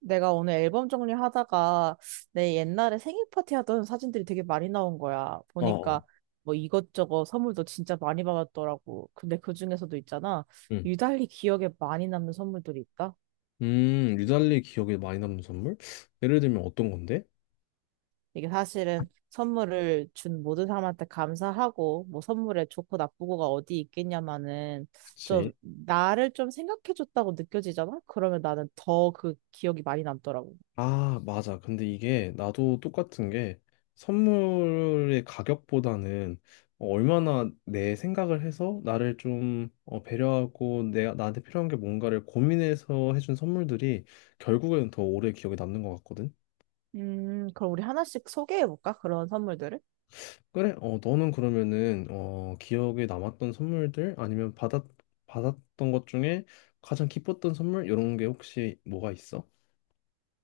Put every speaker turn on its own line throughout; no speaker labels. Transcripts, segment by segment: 내가 오늘 앨범 정리하다가 내 옛날에 생일 파티 하던 사진들이 되게 많이 나온 거야.
어,
보니까
어.
뭐 이것저것 선물도 진짜 많이 받았더라고. 근데 그중에서도 있잖아.
응.
유달리 기억에 많이 남는 선물들이 있다.
유달리 기억에 많이 남는 선물? 예를 들면 어떤 건데?
이게 사실은 선물을 준 모든 사람한테 감사하고 뭐 선물에 좋고 나쁘고가 어디 있겠냐마는 좀
그치.
나를 좀 생각해줬다고 느껴지잖아. 그러면 나는 더 그 기억이 많이 남더라고.
아, 맞아. 근데 이게 나도 똑같은 게 선물의 가격보다는 얼마나 내 생각을 해서 나를 좀 배려하고 내가 나한테 필요한 게 뭔가를 고민해서 해준 선물들이 결국에는 더 오래 기억에 남는 것 같거든.
그럼 우리 하나씩 소개해볼까? 그런 선물들을?
그래, 너는 그러면은, 기억에 남았던 선물들 아니면 받았던 것 중에 가장 기뻤던 선물? 이런 게 혹시 뭐가 있어?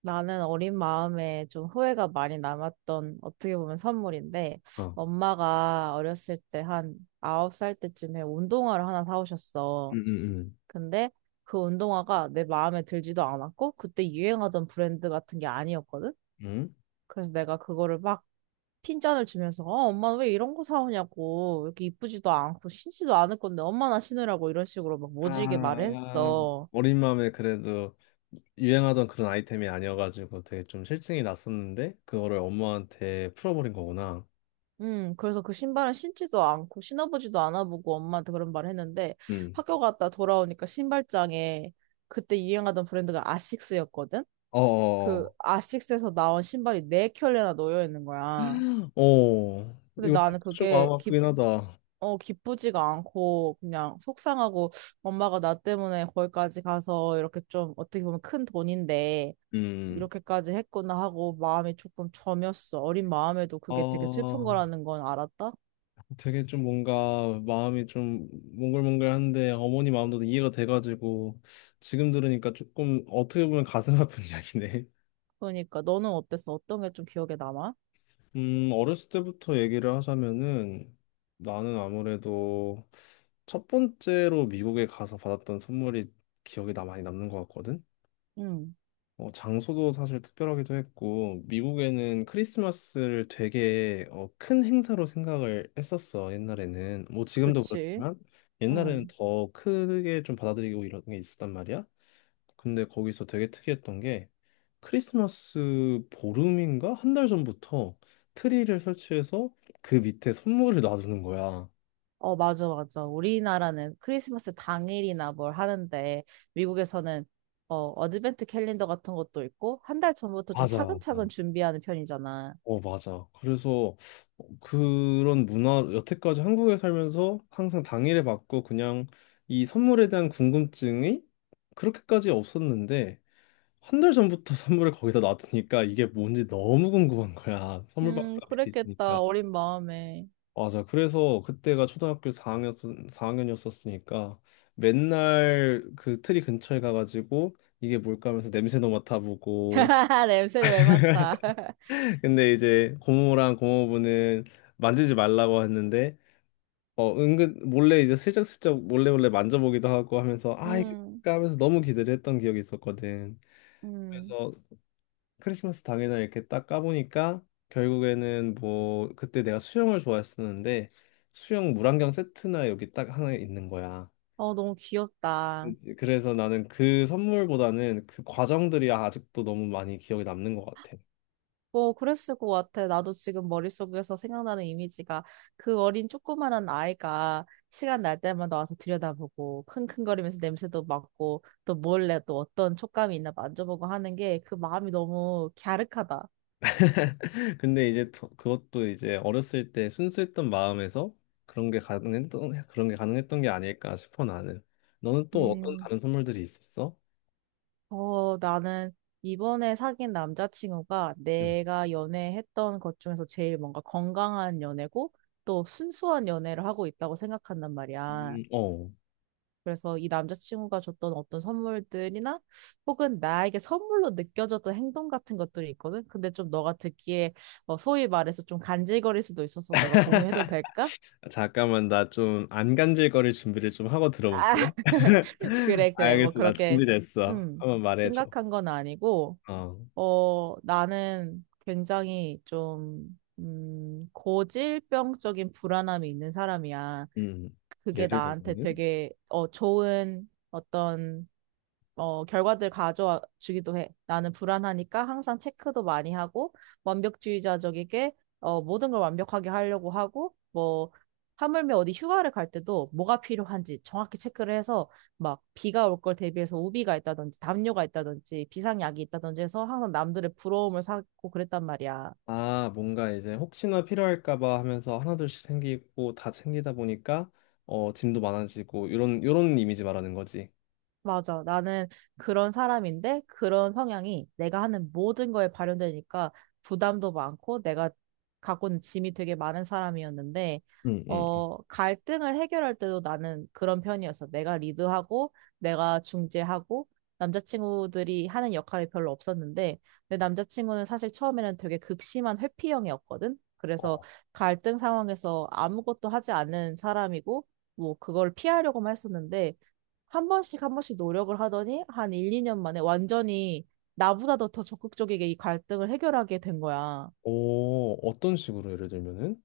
나는 어린 마음에 좀 후회가 많이 남았던 어떻게 보면 선물인데
어,
엄마가 어렸을 때 한 아홉 살 때쯤에 운동화를 하나
응
사오셨어.
응
근데 그 운동화가 내 마음에 들지도 않았고 그때 유행하던 브랜드 같은 게 아니었거든.
응? 응?
그래서 내가 그거를 막 핀잔을 주면서 엄마 왜 이런 거 사오냐고 이렇게 이쁘지도 않고 신지도 않을 건데 엄마나 신으라고 이런 식으로 막 모질게 말을
아,
했어.
어린 마음에 그래도 유행하던 그런 아이템이 아니어가지고 되게 좀 실증이 났었는데, 그거를 엄마한테 풀어버린 거구나.
그래서 그 신발은 신지도 않고 신어보지도 않아보고 엄마한테 그런 말을 했는데
응.
학교 갔다 돌아오니까 신발장에 그때 유행하던 브랜드가 아식스였거든?
어,
그
어,
아식스에서 나온 신발이 네 켤레나 놓여 있는 거야.
어.
근데
이거
나는
좀 마음 아프긴 하다.
기쁘지가 않고 그냥 속상하고 엄마가 나 때문에 거기까지 가서 이렇게 좀 어떻게 보면 큰 돈인데
음.
이렇게까지 했구나 하고 마음이 조금 저몄어. 어린 마음에도 그게 되게 슬픈
아,
거라는 건 알았다?
되게 좀 뭔가 마음이 좀 몽글몽글한데 어머니 마음도 이해가 돼가지고 지금 들으니까 조금 어떻게 보면 가슴 아픈 이야기네.
그러니까 너는 어땠어? 어떤 게 좀 기억에 남아?
어렸을 때부터 얘기를 하자면은 나는 아무래도 첫 번째로 미국에 가서 받았던 선물이 기억에 나 많이 남는 것 같거든.
응,
장소도 사실 특별하기도 했고, 미국에는 크리스마스를 되게 큰 행사로 생각을 했었어, 옛날에는. 뭐 지금도
그치.
그렇지만, 옛날에는
응.
더 크게 좀 받아들이고 이런 게 있었단 말이야. 근데 거기서 되게 특이했던 게 크리스마스 보름인가? 한 달 전부터 트리를 설치해서 그 밑에 선물을 놔두는 거야.
어, 맞아, 맞아. 우리나라는 크리스마스 당일이나 뭘 하는데 미국에서는 어드벤트 캘린더 같은 것도 있고 한 달 전부터 좀
맞아, 맞아.
차근차근 준비하는 편이잖아.
맞아. 그래서 그런 문화, 여태까지 한국에 살면서 항상 당일에 받고 그냥 이 선물에 대한 궁금증이 그렇게까지 없었는데 한 달 전부터 선물을 거기다 놔두니까 이게 뭔지 너무 궁금한 거야. 선물 박스가 밑에 있으니까.
그랬겠다. 어린 마음에.
맞아. 그래서 그때가 초등학교 4학년, 4학년이었었으니까 맨날 그 트리 근처에 가가지고 이게 뭘까 하면서 냄새도 맡아보고
냄새를 왜 맡아?
근데 이제 고모랑 고모부는 만지지 말라고 했는데 은근 몰래 이제 슬쩍슬쩍 몰래 몰래 만져보기도 하고 하면서 아 이거
음,
하면서 너무 기대를 했던 기억이 있었거든.
음,
그래서 크리스마스 당일날 이렇게 딱 까보니까 결국에는 뭐 그때 내가 수영을 좋아했었는데 수영 물안경 세트나 여기 딱 하나 있는 거야.
너무 귀엽다.
이제 그래서 나는 그 선물보다는 그 과정들이 아직도 너무 많이 기억에 남는 것 같아.
뭐, 그랬을 것 같아. 나도 지금 머릿속에서 생각나는 이미지가 그 어린 조그만한 아이가 시간 날 때마다 와서 들여다보고 킁킁거리면서 냄새도 맡고 또 몰래 또 어떤 촉감이 있나 만져보고 하는 게 그 마음이 너무 갸륵하다.
근데 이제 그것도 이제 어렸을 때 순수했던 마음에서 그런 게 가능했던 게 아닐까 싶어 나는. 너는 또 어떤
음.
다른 선물들이 있었어?
나는 이번에 사귄 남자친구가
음.
내가 연애했던 것 중에서 제일 뭔가 건강한 연애고 또 순수한 연애를 하고 있다고 생각한단 말이야.
어.
그래서 이 남자친구가 줬던 어떤 선물들이나 혹은 나에게 선물로 느껴졌던 행동 같은 것들이 있거든. 근데 좀 너가 듣기에 소위 말해서 좀 간질거릴 수도 있어서 내가 공유해도 될까?
잠깐만 나 좀 안 간질거릴 준비를 좀 하고
아,
들어볼게.
그래, 그래. 뭐
알겠어, 나
그렇게,
준비됐어.
음,
한번 말해줘.
심각한 건 아니고.
어,
나는 굉장히 좀, 고질병적인 불안함이 있는 사람이야.
음,
그게
예를
나한테
들면
되게, 좋은 어떤 결과들 가져와 주기도 해. 나는 불안하니까 항상 체크도 많이 하고, 완벽주의자적이게, 모든 걸 완벽하게 하려고 하고, 뭐, 하물며 어디 휴가를 갈 때도 뭐가 필요한지 정확히 체크를 해서, 막, 비가 올 걸 대비해서 우비가 있다든지, 담요가 있다든지, 비상약이 있다든지 해서 항상 남들의 부러움을 사고 그랬단 말이야.
아, 뭔가 이제 혹시나 필요할까 봐 하면서 하나둘씩 생기고 다 챙기다 보니까 짐도 많아지고 요런 이런 이미지 말하는 거지.
맞아. 나는 그런 사람인데 그런 성향이 내가 하는 모든 거에 발현되니까 부담도 많고 내가 갖고 있는 짐이 되게 많은 사람이었는데
응, 응.
갈등을 해결할 때도 나는 그런 편이었어. 내가 리드하고 내가 중재하고 남자친구들이 하는 역할이 별로 없었는데 내 남자친구는 사실 처음에는 되게 극심한 회피형이었거든. 그래서
어.
갈등 상황에서 아무것도 하지 않는 사람이고 뭐 그걸 피하려고만 했었는데 한 번씩 한 번씩 노력을 하더니 한 1, 2년 만에 완전히 나보다도 더 적극적이게 이 갈등을 해결하게 된 거야.
오, 어떤 식으로 예를 들면은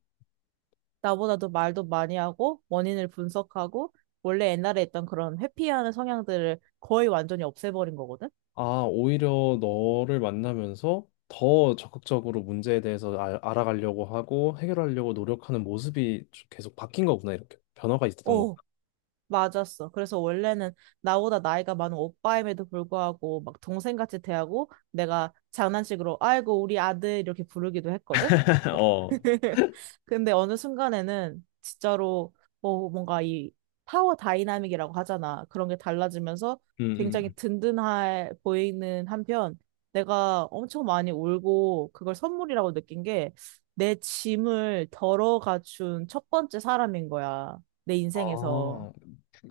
나보다도 말도 많이 하고 원인을 분석하고 원래 옛날에 있던 그런 회피하는 성향들을 거의 완전히 없애버린 거거든.
아, 오히려 너를 만나면서 더 적극적으로 문제에 대해서 알아가려고 하고 해결하려고 노력하는 모습이 계속 바뀐 거구나. 이렇게 변화가 있었던
어,
거구나.
맞았어. 그래서 원래는 나보다 나이가 많은 오빠임에도 불구하고 막 동생같이 대하고 내가 장난식으로 아이고 우리 아들 이렇게 부르기도 했거든. 그-
어,
근데 어느 순간에는 진짜로 뭐 뭔가 이 파워 다이나믹이라고 하잖아. 그런 게 달라지면서
응,
굉장히
응.
든든해 보이는 한편 내가 엄청 많이 울고 그걸 선물이라고 느낀 게 내 짐을 덜어 갖춘 첫 번째 사람인 거야. 내 인생에서.
아,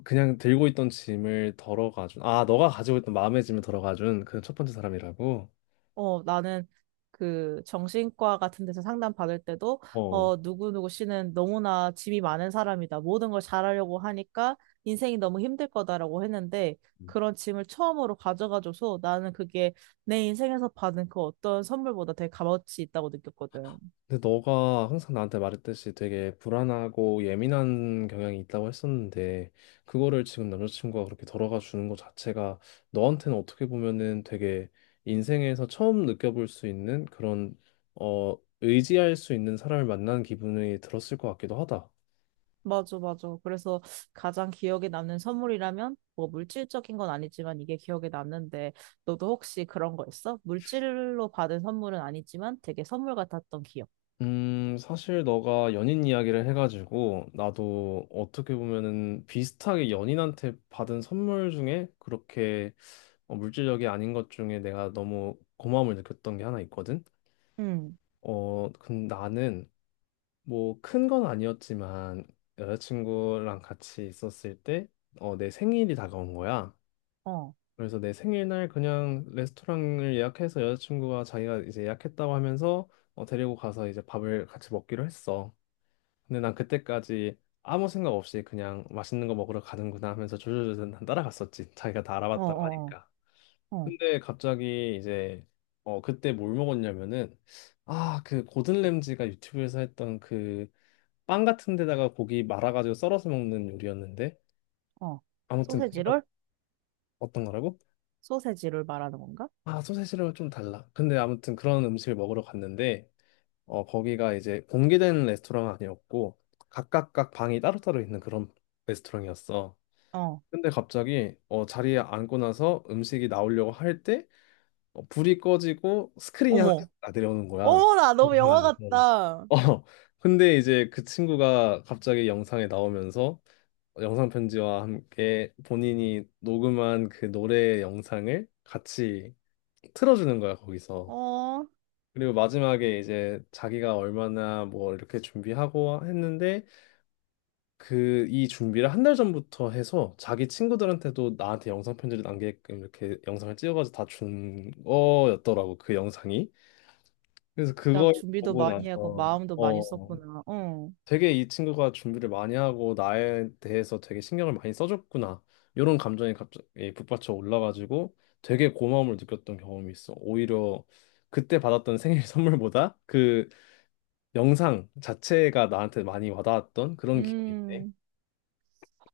그냥 들고 있던 짐을 덜어가준. 아, 너가 가지고 있던 마음의 짐을 덜어가준 그 첫 번째 사람이라고.
나는 그 정신과 같은 데서 상담 받을 때도
어.
누구누구 씨는 너무나 짐이 많은 사람이다. 모든 걸 잘하려고 하니까 인생이 너무 힘들 거다라고 했는데
음.
그런 짐을 처음으로 가져가줘서 나는 그게 내 인생에서 받은 그 어떤 선물보다 되게 값어치 있다고 느꼈거든.
근데 너가 항상 나한테 말했듯이 되게 불안하고 예민한 경향이 있다고 했었는데 그거를 지금 남자친구가 그렇게 덜어가 주는 것 자체가 너한테는 어떻게 보면은 되게 인생에서 처음 느껴볼 수 있는 그런 의지할 수 있는 사람을 만난 기분이 들었을 것 같기도 하다.
맞아, 맞아. 그래서 가장 기억에 남는 선물이라면 뭐 물질적인 건 아니지만 이게 기억에 남는데 너도 혹시 그런 거 있어? 물질로 받은 선물은 아니지만 되게 선물 같았던 기억.
사실 너가 연인 이야기를 해가지고 나도 어떻게 보면은 비슷하게 연인한테 받은 선물 중에 그렇게 물질력이 아닌 것 중에 내가 너무 고마움을 느꼈던 게 하나 있거든.
음.
어, 근 나는 뭐 큰 건 아니었지만 여자친구랑 같이 있었을 때 내 생일이 다가온 거야.
어,
그래서 내 생일날 그냥 레스토랑을 예약해서 여자친구가 자기가 이제 예약했다고 하면서 데리고 가서 이제 밥을 같이 먹기로 했어. 근데 난 그때까지 아무 생각 없이 그냥 맛있는 거 먹으러 가는구나 하면서 조조조조 난 따라갔었지. 자기가 다
어,
알아봤다고
어,
하니까.
어, 어,
근데 갑자기 이제 그때 뭘 먹었냐면은 아 그 고든 램지가 유튜브에서 했던 그 빵 같은 데다가 고기 말아가지고 썰어서 먹는 요리였는데
어.
아무튼 그런
소세지롤?
어떤 거라고?
소세지롤 말하는 건가?
아, 소세지랑 좀 달라. 근데 아무튼 그런 음식을 먹으러 갔는데 거기가 이제 공개된 레스토랑 아니었고 각각각 방이 따로따로 있는 그런 레스토랑이었어.
어.
근데 갑자기 자리에 앉고 나서 음식이 나오려고 할때 불이 꺼지고 스크린이 하나
어머.
딱 내려오는 거야.
어머, 나 너무
영상
영화
안에서.
같다.
어, 근데 이제 그 친구가 갑자기 영상에 나오면서 영상 편지와 함께 본인이 녹음한 그 노래 영상을 같이 틀어주는 거야, 거기서.
어.
그리고 마지막에 이제 자기가 얼마나 뭐 이렇게 준비하고 했는데 그 이 준비를 한 달 전부터 해서 자기 친구들한테도 나한테 영상 편지를 남게끔 이렇게 영상을 찍어가지고 다 준 거였더라고, 그 영상이. 그래서
진짜
그걸
준비도
보고
많이 하고
나서
마음도 많이
어
썼구나. 어.
되게 이 친구가 준비를 많이 하고 나에 대해서 되게 신경을 많이 써줬구나 이런 감정이 갑자기 북받쳐 올라가지고 되게 고마움을 느꼈던 경험이 있어. 오히려 그때 받았던 생일 선물보다 그 영상 자체가 나한테 많이 와닿았던 그런 기억인데
음.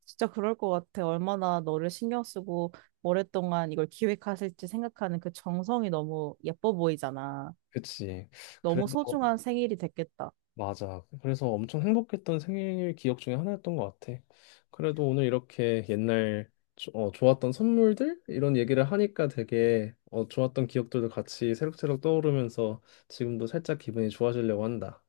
진짜 그럴 것 같아. 얼마나 너를 신경 쓰고 오랫동안 이걸 기획하실지 생각하는 그 정성이 너무 예뻐 보이잖아.
그치.
너무
그래도
소중한 생일이 됐겠다.
맞아. 그래서 엄청 행복했던 생일 기억 중에 하나였던 것 같아. 그래도 오늘 이렇게 옛날 좋았던 선물들 이런 얘기를 하니까 되게 좋았던 기억들도 같이 새록새록 떠오르면서 지금도 살짝 기분이 좋아지려고 한다.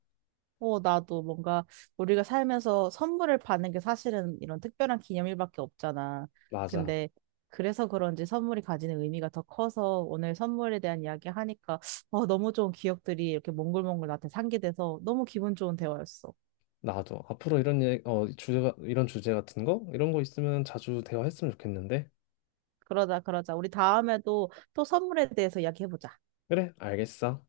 나도 뭔가 우리가 살면서 선물을 받는 게 사실은 이런 특별한 기념일밖에 없잖아.
맞아.
근데 그래서 그런지 선물이 가지는 의미가 더 커서 오늘 선물에 대한 이야기 하니까 너무 좋은 기억들이 이렇게 몽글몽글 나한테 상기돼서 너무 기분 좋은 대화였어.
나도 앞으로 주제가 이런 주제 같은 거 이런 거 있으면 자주 대화했으면 좋겠는데.
그러자, 그러자. 우리 다음에도 또 선물에 대해서 이야기해보자.
그래, 알겠어.